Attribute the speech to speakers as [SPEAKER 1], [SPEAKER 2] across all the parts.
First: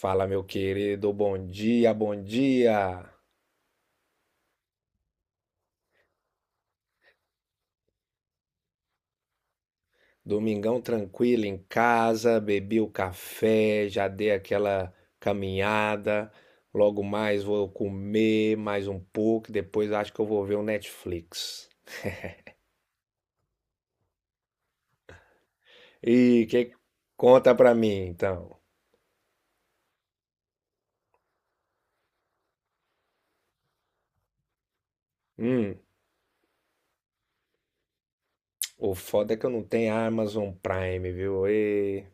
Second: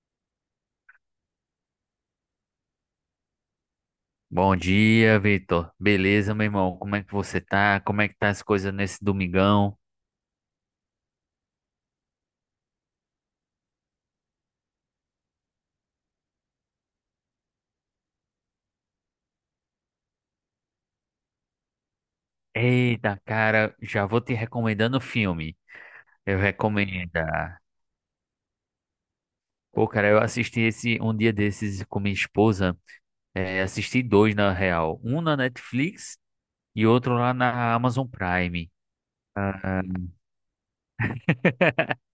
[SPEAKER 1] Fala, meu querido, bom dia, bom dia.
[SPEAKER 2] Bom dia, Vitor. Beleza, meu irmão? Como é que você tá? Como é que tá as coisas nesse domingão?
[SPEAKER 1] Domingão tranquilo em casa, bebi o café, já dei aquela caminhada. Logo mais vou comer mais um pouco, e depois acho que eu vou ver o Netflix.
[SPEAKER 2] Eita, cara, já vou te recomendando o filme.
[SPEAKER 1] E
[SPEAKER 2] Eu
[SPEAKER 1] que
[SPEAKER 2] recomendo.
[SPEAKER 1] conta pra mim, então?
[SPEAKER 2] Pô, cara, eu assisti esse um dia desses com minha esposa. É, assisti dois, na real. Um na
[SPEAKER 1] Hum,
[SPEAKER 2] Netflix e outro lá na Amazon Prime.
[SPEAKER 1] o foda é que eu não
[SPEAKER 2] Ah.
[SPEAKER 1] tenho Amazon Prime, viu? E...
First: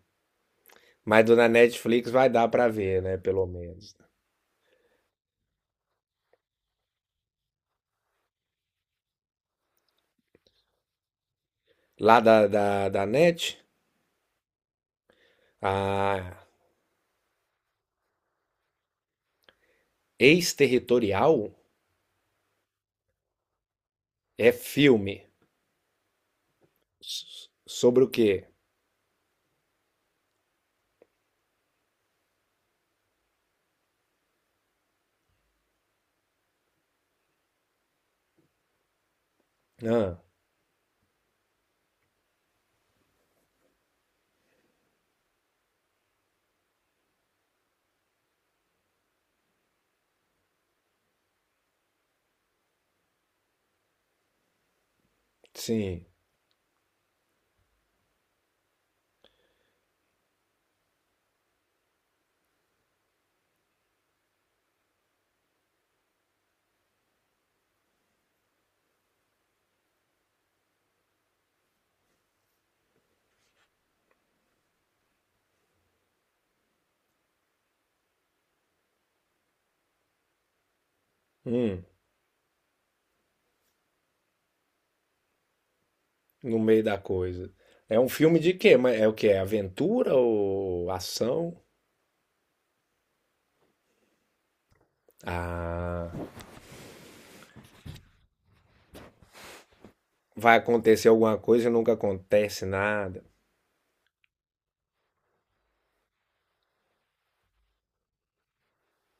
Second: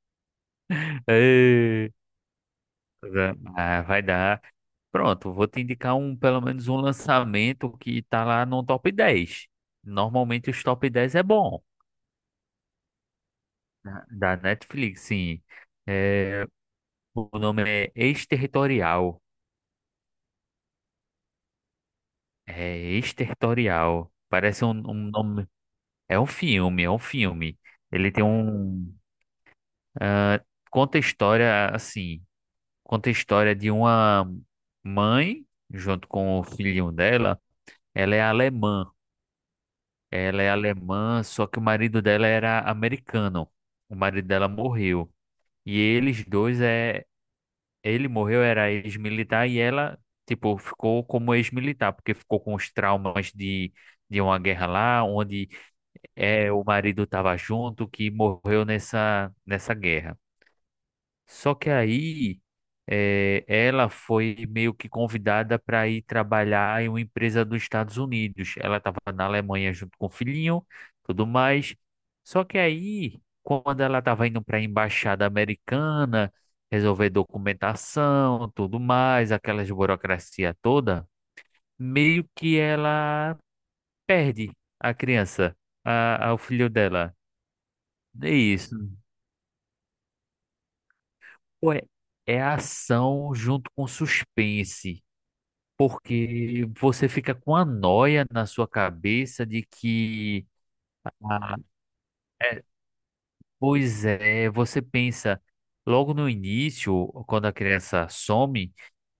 [SPEAKER 1] mas do da
[SPEAKER 2] Ei.
[SPEAKER 1] Netflix vai dar pra ver, né? Pelo
[SPEAKER 2] Ah,
[SPEAKER 1] menos.
[SPEAKER 2] vai dar. Pronto, vou te indicar um, pelo menos um lançamento que tá lá no top 10. Normalmente os top 10 é bom.
[SPEAKER 1] Lá da Net?
[SPEAKER 2] Da Netflix, sim. É,
[SPEAKER 1] Ah,
[SPEAKER 2] o nome é Exterritorial.
[SPEAKER 1] Exterritorial
[SPEAKER 2] É Exterritorial.
[SPEAKER 1] é
[SPEAKER 2] Parece um,
[SPEAKER 1] filme.
[SPEAKER 2] nome. É um filme, é um filme.
[SPEAKER 1] Sobre o
[SPEAKER 2] Ele tem
[SPEAKER 1] quê?
[SPEAKER 2] um. ah, conta a história, assim. Conta a história de uma mãe, junto com o filhinho dela. Ela é alemã.
[SPEAKER 1] Ah,
[SPEAKER 2] Ela é alemã, só que o marido dela era americano. O marido dela morreu. E eles dois é, ele morreu, era ex-militar, e ela, tipo, ficou como ex-militar, porque ficou com os traumas de, uma guerra lá, onde
[SPEAKER 1] sim.
[SPEAKER 2] é, o marido estava junto, que morreu nessa guerra. Só que aí ela foi meio que convidada para ir trabalhar em uma empresa dos Estados Unidos. Ela estava na Alemanha junto com o filhinho, tudo mais. Só que aí, quando ela estava indo para a embaixada americana, resolver documentação, tudo mais, aquelas burocracia toda,
[SPEAKER 1] Hum,
[SPEAKER 2] meio que ela perde a criança, o
[SPEAKER 1] no
[SPEAKER 2] filho
[SPEAKER 1] meio da
[SPEAKER 2] dela.
[SPEAKER 1] coisa. É um
[SPEAKER 2] É
[SPEAKER 1] filme de
[SPEAKER 2] isso.
[SPEAKER 1] quê? Mas é o quê? É aventura ou ação?
[SPEAKER 2] Pô, é ação junto com suspense.
[SPEAKER 1] Ah,
[SPEAKER 2] Porque você fica com a noia na sua cabeça de que,
[SPEAKER 1] vai acontecer alguma
[SPEAKER 2] ah,
[SPEAKER 1] coisa e nunca
[SPEAKER 2] é,
[SPEAKER 1] acontece nada.
[SPEAKER 2] pois é, você pensa logo no início, quando a criança some.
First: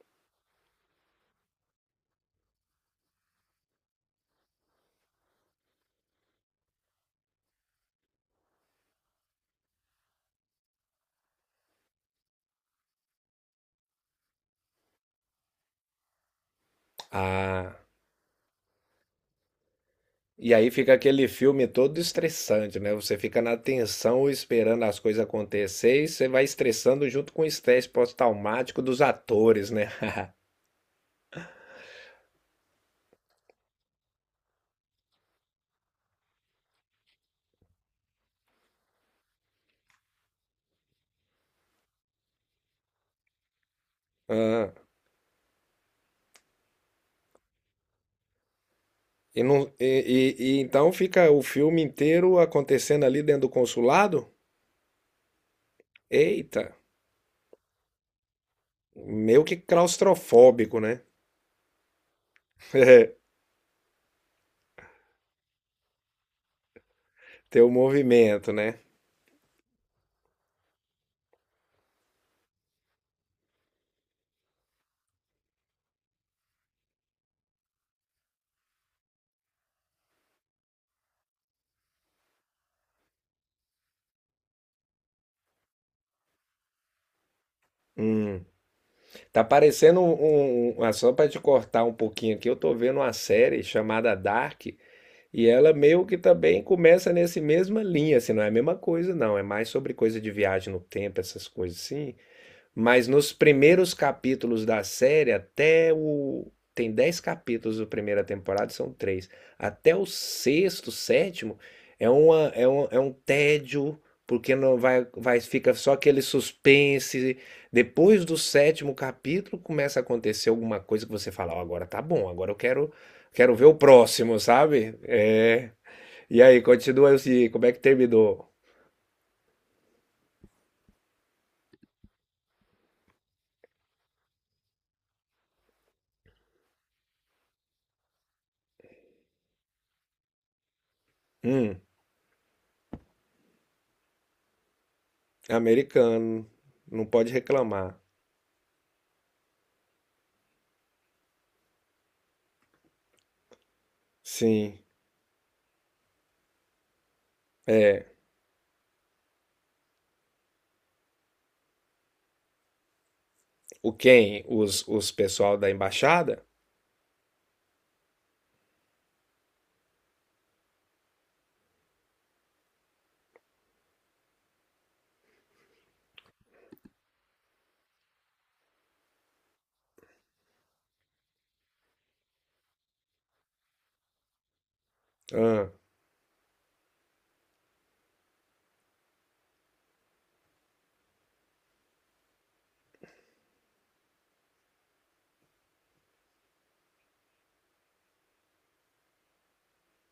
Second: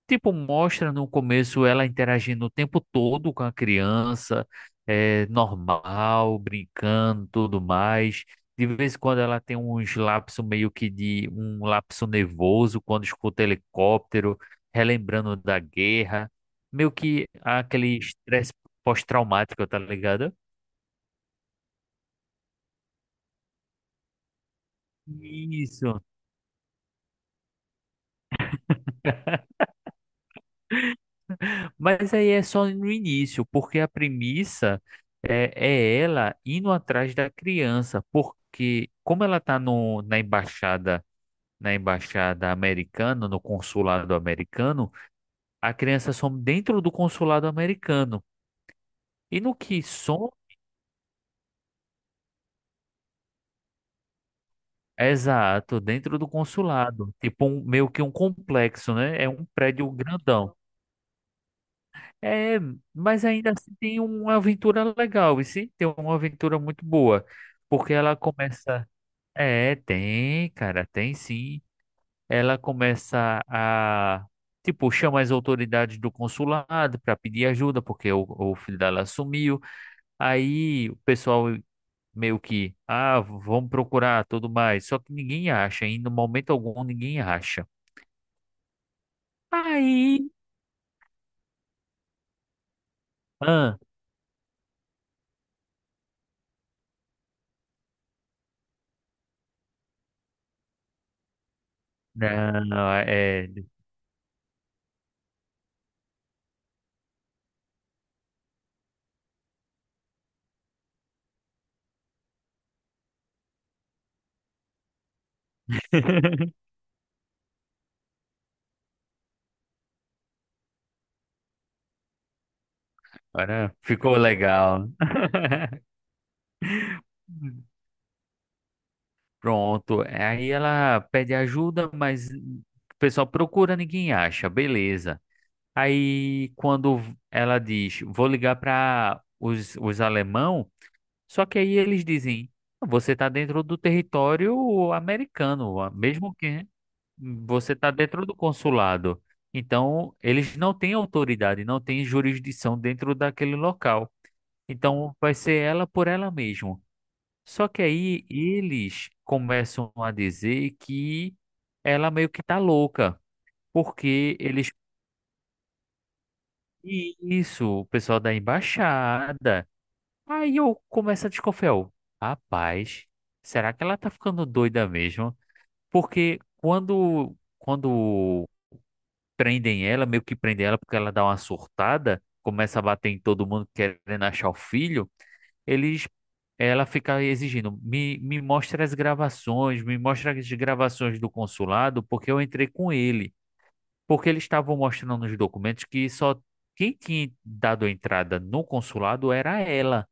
[SPEAKER 2] Tipo, mostra no começo ela interagindo o tempo todo com a criança, é, normal, brincando, tudo mais. De vez em quando ela tem uns lapsos meio que de um lapso nervoso quando escuta helicóptero, relembrando da guerra, meio que
[SPEAKER 1] Ah,
[SPEAKER 2] aquele estresse pós-traumático, tá ligado?
[SPEAKER 1] e aí fica aquele filme todo estressante, né? Você fica na tensão esperando as coisas
[SPEAKER 2] Isso.
[SPEAKER 1] acontecer e você vai estressando junto com o estresse pós-traumático dos atores, né?
[SPEAKER 2] Mas aí é só no início, porque a premissa é ela indo atrás da criança, porque como ela está no, na embaixada americana, no consulado
[SPEAKER 1] Ah.
[SPEAKER 2] americano, a criança some dentro do consulado americano. E
[SPEAKER 1] E,
[SPEAKER 2] no
[SPEAKER 1] não,
[SPEAKER 2] que some,
[SPEAKER 1] e então fica o filme inteiro acontecendo ali dentro do consulado?
[SPEAKER 2] exato, dentro do
[SPEAKER 1] Eita,
[SPEAKER 2] consulado, tipo um, meio que um complexo, né? É
[SPEAKER 1] meio
[SPEAKER 2] um
[SPEAKER 1] que
[SPEAKER 2] prédio grandão.
[SPEAKER 1] claustrofóbico, né?
[SPEAKER 2] É, mas ainda assim tem uma aventura legal, e sim, tem uma aventura muito boa,
[SPEAKER 1] Ter o
[SPEAKER 2] porque ela
[SPEAKER 1] movimento, né?
[SPEAKER 2] começa. É, tem, cara, tem sim. Ela começa a, tipo, chama as autoridades do consulado para pedir ajuda, porque o filho dela sumiu. Aí o pessoal meio que, vamos procurar tudo mais. Só que ninguém acha, e no momento algum ninguém acha.
[SPEAKER 1] Hum. Tá parecendo um,
[SPEAKER 2] Aí,
[SPEAKER 1] um- um, ah, Só para te cortar um pouquinho aqui, eu tô vendo uma série
[SPEAKER 2] ah,
[SPEAKER 1] chamada Dark e ela meio que também começa nesse mesma linha, assim, não é a mesma coisa, não. É mais sobre coisa de viagem no tempo, essas coisas assim.
[SPEAKER 2] não,
[SPEAKER 1] Mas nos
[SPEAKER 2] é.
[SPEAKER 1] primeiros capítulos da série, até o. Tem 10 capítulos da primeira temporada, são três. Até o sexto, sétimo, é um tédio, porque não fica só aquele suspense. Depois do sétimo capítulo, começa a acontecer alguma coisa que você fala, ó, agora tá bom, agora quero ver
[SPEAKER 2] Agora
[SPEAKER 1] o
[SPEAKER 2] ficou
[SPEAKER 1] próximo,
[SPEAKER 2] legal.
[SPEAKER 1] sabe? É. E aí, continua assim, como é que terminou?
[SPEAKER 2] Pronto. Aí ela pede ajuda, mas o pessoal procura, ninguém acha. Beleza. Aí quando ela diz, vou ligar para os alemão, só que aí
[SPEAKER 1] Hum,
[SPEAKER 2] eles dizem, você está dentro do território americano, mesmo
[SPEAKER 1] americano,
[SPEAKER 2] que né,
[SPEAKER 1] não pode
[SPEAKER 2] você está
[SPEAKER 1] reclamar.
[SPEAKER 2] dentro do consulado. Então, eles não têm autoridade, não têm jurisdição dentro daquele local.
[SPEAKER 1] Sim.
[SPEAKER 2] Então, vai ser ela por ela mesma. Só que
[SPEAKER 1] É,
[SPEAKER 2] aí eles começam a dizer que ela meio que tá louca,
[SPEAKER 1] o
[SPEAKER 2] porque
[SPEAKER 1] quem?
[SPEAKER 2] eles.
[SPEAKER 1] Os pessoal da embaixada?
[SPEAKER 2] Isso, o pessoal da embaixada. Aí eu começo a desconfiar. Rapaz, será que ela tá ficando doida mesmo? Porque quando prendem ela, meio que prendem ela porque ela dá uma surtada, começa a bater em todo mundo querendo achar o filho.
[SPEAKER 1] Ah,
[SPEAKER 2] Eles, ela fica exigindo, me mostra as gravações, me mostra as gravações do consulado, porque eu entrei com ele. Porque eles estavam mostrando nos documentos que só quem tinha dado entrada no consulado era ela.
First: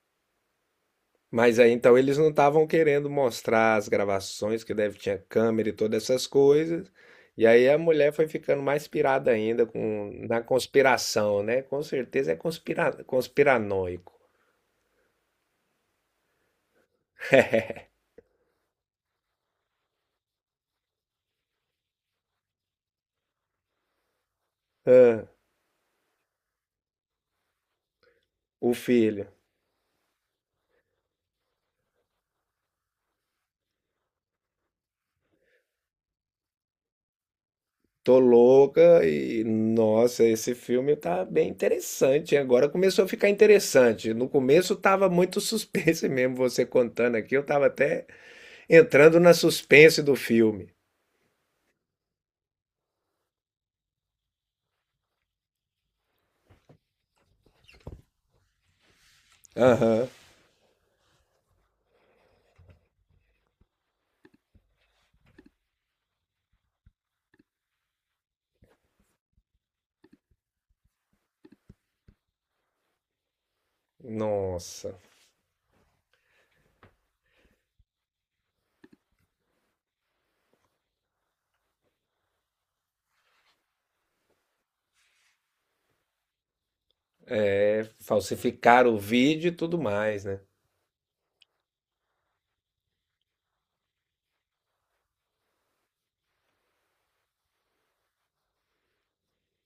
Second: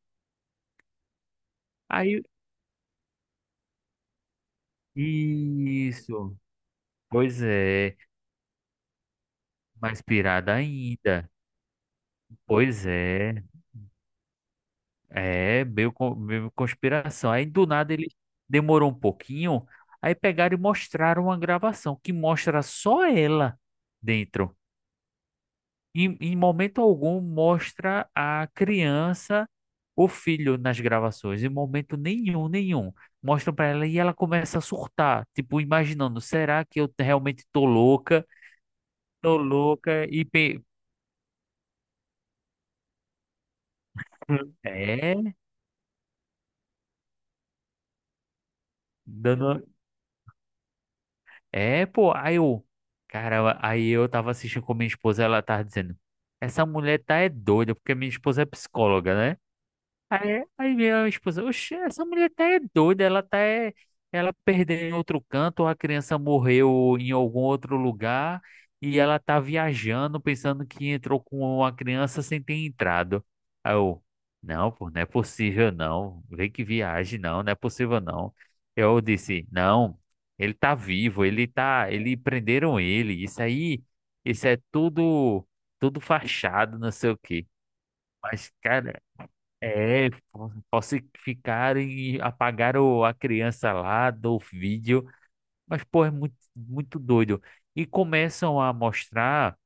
[SPEAKER 1] mas aí então eles
[SPEAKER 2] Aí,
[SPEAKER 1] não estavam querendo mostrar as gravações, que deve tinha câmera e todas essas
[SPEAKER 2] isso,
[SPEAKER 1] coisas.
[SPEAKER 2] pois
[SPEAKER 1] E aí a
[SPEAKER 2] é,
[SPEAKER 1] mulher foi ficando mais pirada ainda
[SPEAKER 2] mais
[SPEAKER 1] com, na
[SPEAKER 2] pirada ainda.
[SPEAKER 1] conspiração, né? Com certeza é
[SPEAKER 2] Pois
[SPEAKER 1] conspira,
[SPEAKER 2] é,
[SPEAKER 1] conspiranoico.
[SPEAKER 2] é, meio, meio conspiração. Aí do nada ele demorou um pouquinho, aí pegaram e mostraram uma gravação que mostra só ela dentro.
[SPEAKER 1] Ah,
[SPEAKER 2] Em momento algum mostra a
[SPEAKER 1] o filho.
[SPEAKER 2] criança, o filho nas gravações, em momento nenhum, nenhum. Mostram pra ela e ela começa a surtar, tipo, imaginando, será que eu realmente tô
[SPEAKER 1] Tô
[SPEAKER 2] louca?
[SPEAKER 1] louca
[SPEAKER 2] Tô
[SPEAKER 1] e
[SPEAKER 2] louca
[SPEAKER 1] nossa,
[SPEAKER 2] e
[SPEAKER 1] esse filme tá bem interessante. Agora começou a ficar interessante. No começo tava
[SPEAKER 2] é,
[SPEAKER 1] muito suspense mesmo você contando aqui, eu tava até entrando na
[SPEAKER 2] dando
[SPEAKER 1] suspense do filme.
[SPEAKER 2] é, pô, aí eu, cara, aí eu tava assistindo com minha esposa, ela tava dizendo, essa mulher tá é doida, porque minha esposa é psicóloga, né?
[SPEAKER 1] Aham.
[SPEAKER 2] Aí veio a esposa, oxe, essa mulher tá é doida, ela tá é, ela perdeu em outro canto, ou a criança morreu em algum outro lugar e ela tá viajando pensando que entrou com uma criança sem ter entrado. Aí eu, não, pô,
[SPEAKER 1] Nossa,
[SPEAKER 2] não é possível não, vê que viagem, não, não é possível não. Eu disse, não, ele tá vivo, ele tá, ele prenderam ele, isso aí, isso é tudo, tudo fachado, não sei o quê.
[SPEAKER 1] é
[SPEAKER 2] Mas,
[SPEAKER 1] falsificar o
[SPEAKER 2] cara,
[SPEAKER 1] vídeo e tudo
[SPEAKER 2] é,
[SPEAKER 1] mais, né?
[SPEAKER 2] falsificaram e apagaram a criança lá do vídeo, mas pô, é muito, muito doido. E começam a mostrar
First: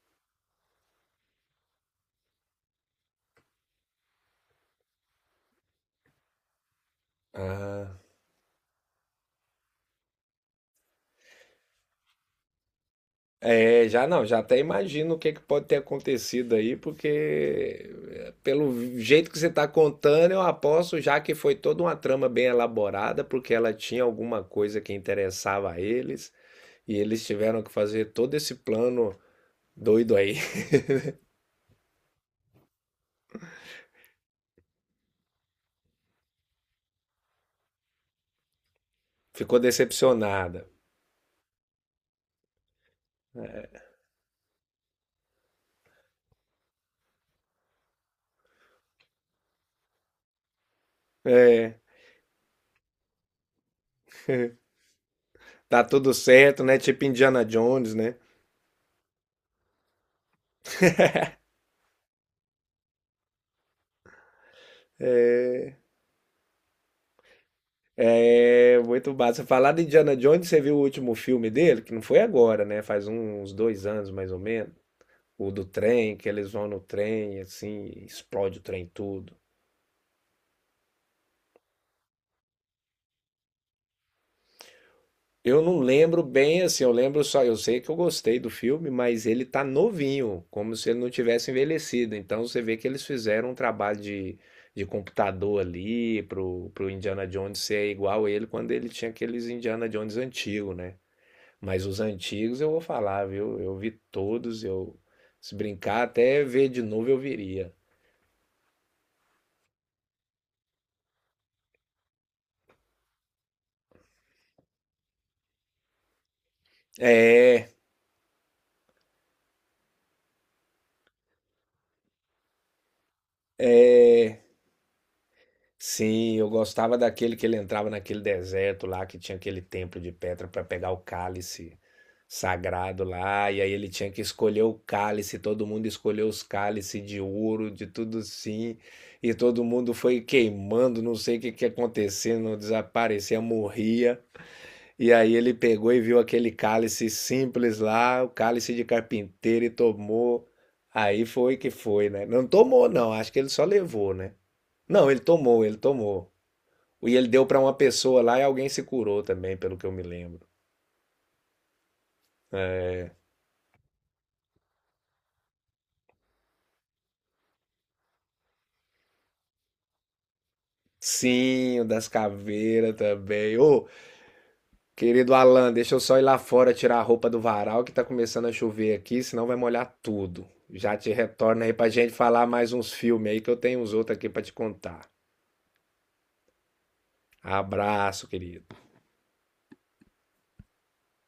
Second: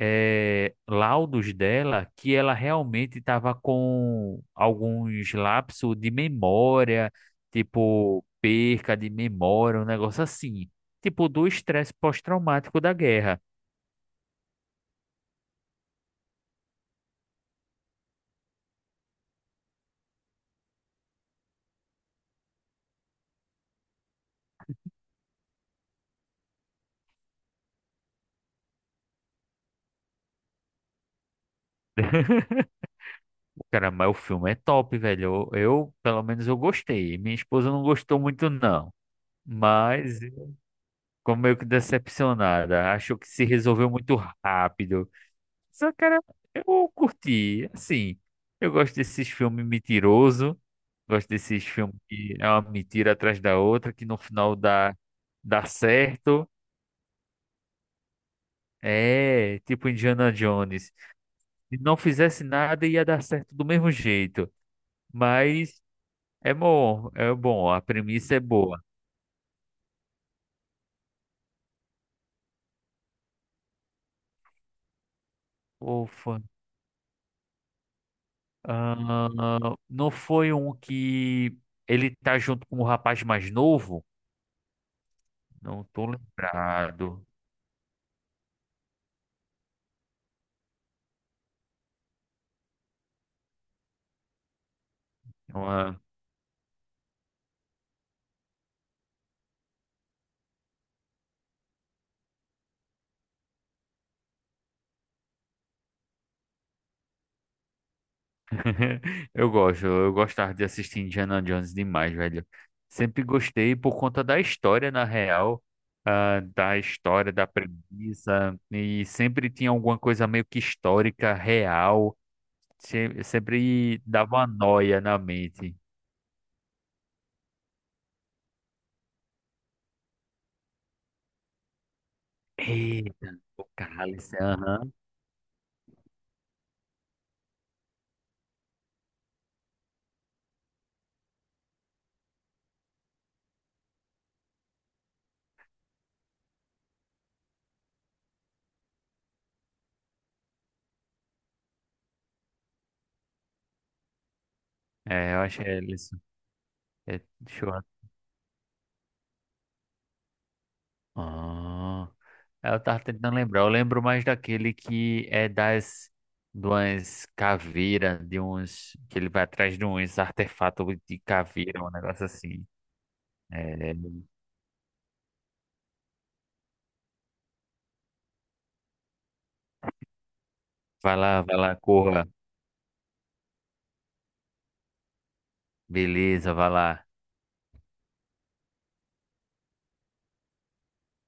[SPEAKER 2] laudos dela que ela realmente estava com alguns lapsos de memória,
[SPEAKER 1] Ah,
[SPEAKER 2] tipo perca de memória, um negócio assim, tipo do estresse pós-traumático da guerra.
[SPEAKER 1] é, já não, já até imagino o que que pode ter acontecido aí, porque é, pelo jeito que você está contando, eu aposto já que foi toda uma trama bem elaborada, porque ela tinha alguma coisa que interessava a eles, e eles tiveram que fazer todo esse plano doido aí.
[SPEAKER 2] Cara, mas o filme é top, velho. Eu, pelo menos eu gostei. Minha esposa não gostou muito, não.
[SPEAKER 1] Ficou
[SPEAKER 2] Mas
[SPEAKER 1] decepcionada.
[SPEAKER 2] ficou meio que decepcionada. Achou que se resolveu muito rápido. Só, cara, eu curti. Assim, eu gosto desses filmes mentiroso. Gosto desses
[SPEAKER 1] É,
[SPEAKER 2] filmes que é uma mentira atrás da outra, que no final dá,
[SPEAKER 1] tá tudo
[SPEAKER 2] certo.
[SPEAKER 1] certo, né? Tipo Indiana Jones, né?
[SPEAKER 2] É, tipo Indiana Jones. Se não fizesse nada, ia dar certo do mesmo jeito. Mas é bom, é bom. A premissa é
[SPEAKER 1] É
[SPEAKER 2] boa.
[SPEAKER 1] muito massa. Falar de Indiana Jones, você viu o último filme dele? Que não foi agora, né? Faz uns 2 anos mais ou menos. O do trem, que
[SPEAKER 2] Ufa.
[SPEAKER 1] eles vão no trem, assim, explode o trem
[SPEAKER 2] Ah,
[SPEAKER 1] tudo.
[SPEAKER 2] não foi um que ele tá junto com o rapaz mais novo?
[SPEAKER 1] Eu não
[SPEAKER 2] Não tô
[SPEAKER 1] lembro bem, assim, eu lembro
[SPEAKER 2] lembrado.
[SPEAKER 1] só, eu sei que eu gostei do filme, mas ele tá novinho, como se ele não tivesse envelhecido. Então você vê que eles fizeram um trabalho de computador
[SPEAKER 2] Uma-
[SPEAKER 1] ali pro Indiana Jones ser igual ele quando ele tinha aqueles Indiana Jones antigos, né? Mas os antigos eu vou falar, viu? Eu vi todos, eu se brincar até ver de novo eu viria.
[SPEAKER 2] Eu gosto, eu gostava de assistir Indiana Jones demais, velho. Sempre gostei por conta da história, na real, da história, da
[SPEAKER 1] É,
[SPEAKER 2] premissa, e sempre tinha alguma coisa meio que histórica, real, sempre dava
[SPEAKER 1] é,
[SPEAKER 2] uma noia na mente.
[SPEAKER 1] sim, eu gostava daquele que ele entrava naquele deserto lá que tinha aquele templo de pedra para pegar o cálice sagrado
[SPEAKER 2] Eita,
[SPEAKER 1] lá, e
[SPEAKER 2] o
[SPEAKER 1] aí ele tinha que
[SPEAKER 2] cálice,
[SPEAKER 1] escolher o
[SPEAKER 2] aham.
[SPEAKER 1] cálice, todo mundo escolheu os cálices de ouro, de tudo sim, e todo mundo foi queimando, não sei o que que acontecia, não desaparecia, morria. E aí ele pegou e viu aquele cálice simples lá, o cálice de carpinteiro, e tomou. Aí foi que foi, né? Não tomou, não. Acho que ele só levou, né? Não, ele
[SPEAKER 2] É, eu acho
[SPEAKER 1] tomou,
[SPEAKER 2] que
[SPEAKER 1] ele
[SPEAKER 2] é isso.
[SPEAKER 1] tomou. E
[SPEAKER 2] É,
[SPEAKER 1] ele deu pra
[SPEAKER 2] show.
[SPEAKER 1] uma pessoa lá e alguém se curou também, pelo que eu me lembro.
[SPEAKER 2] Ah, eu tava tentando lembrar. Eu lembro mais daquele que é das de umas caveiras, de uns que ele vai atrás de uns artefatos de
[SPEAKER 1] Sim,
[SPEAKER 2] caveira,
[SPEAKER 1] o
[SPEAKER 2] um
[SPEAKER 1] das
[SPEAKER 2] negócio assim.
[SPEAKER 1] caveiras também. Ô,
[SPEAKER 2] É,
[SPEAKER 1] querido Alan, deixa eu só ir lá fora tirar a roupa do varal que tá começando a chover aqui, senão vai molhar tudo. Já te
[SPEAKER 2] vai
[SPEAKER 1] retorno aí
[SPEAKER 2] lá,
[SPEAKER 1] pra gente
[SPEAKER 2] corra.
[SPEAKER 1] falar mais uns filmes aí que eu tenho uns outros aqui pra te contar.
[SPEAKER 2] Beleza, vai lá.
[SPEAKER 1] Abraço, querido.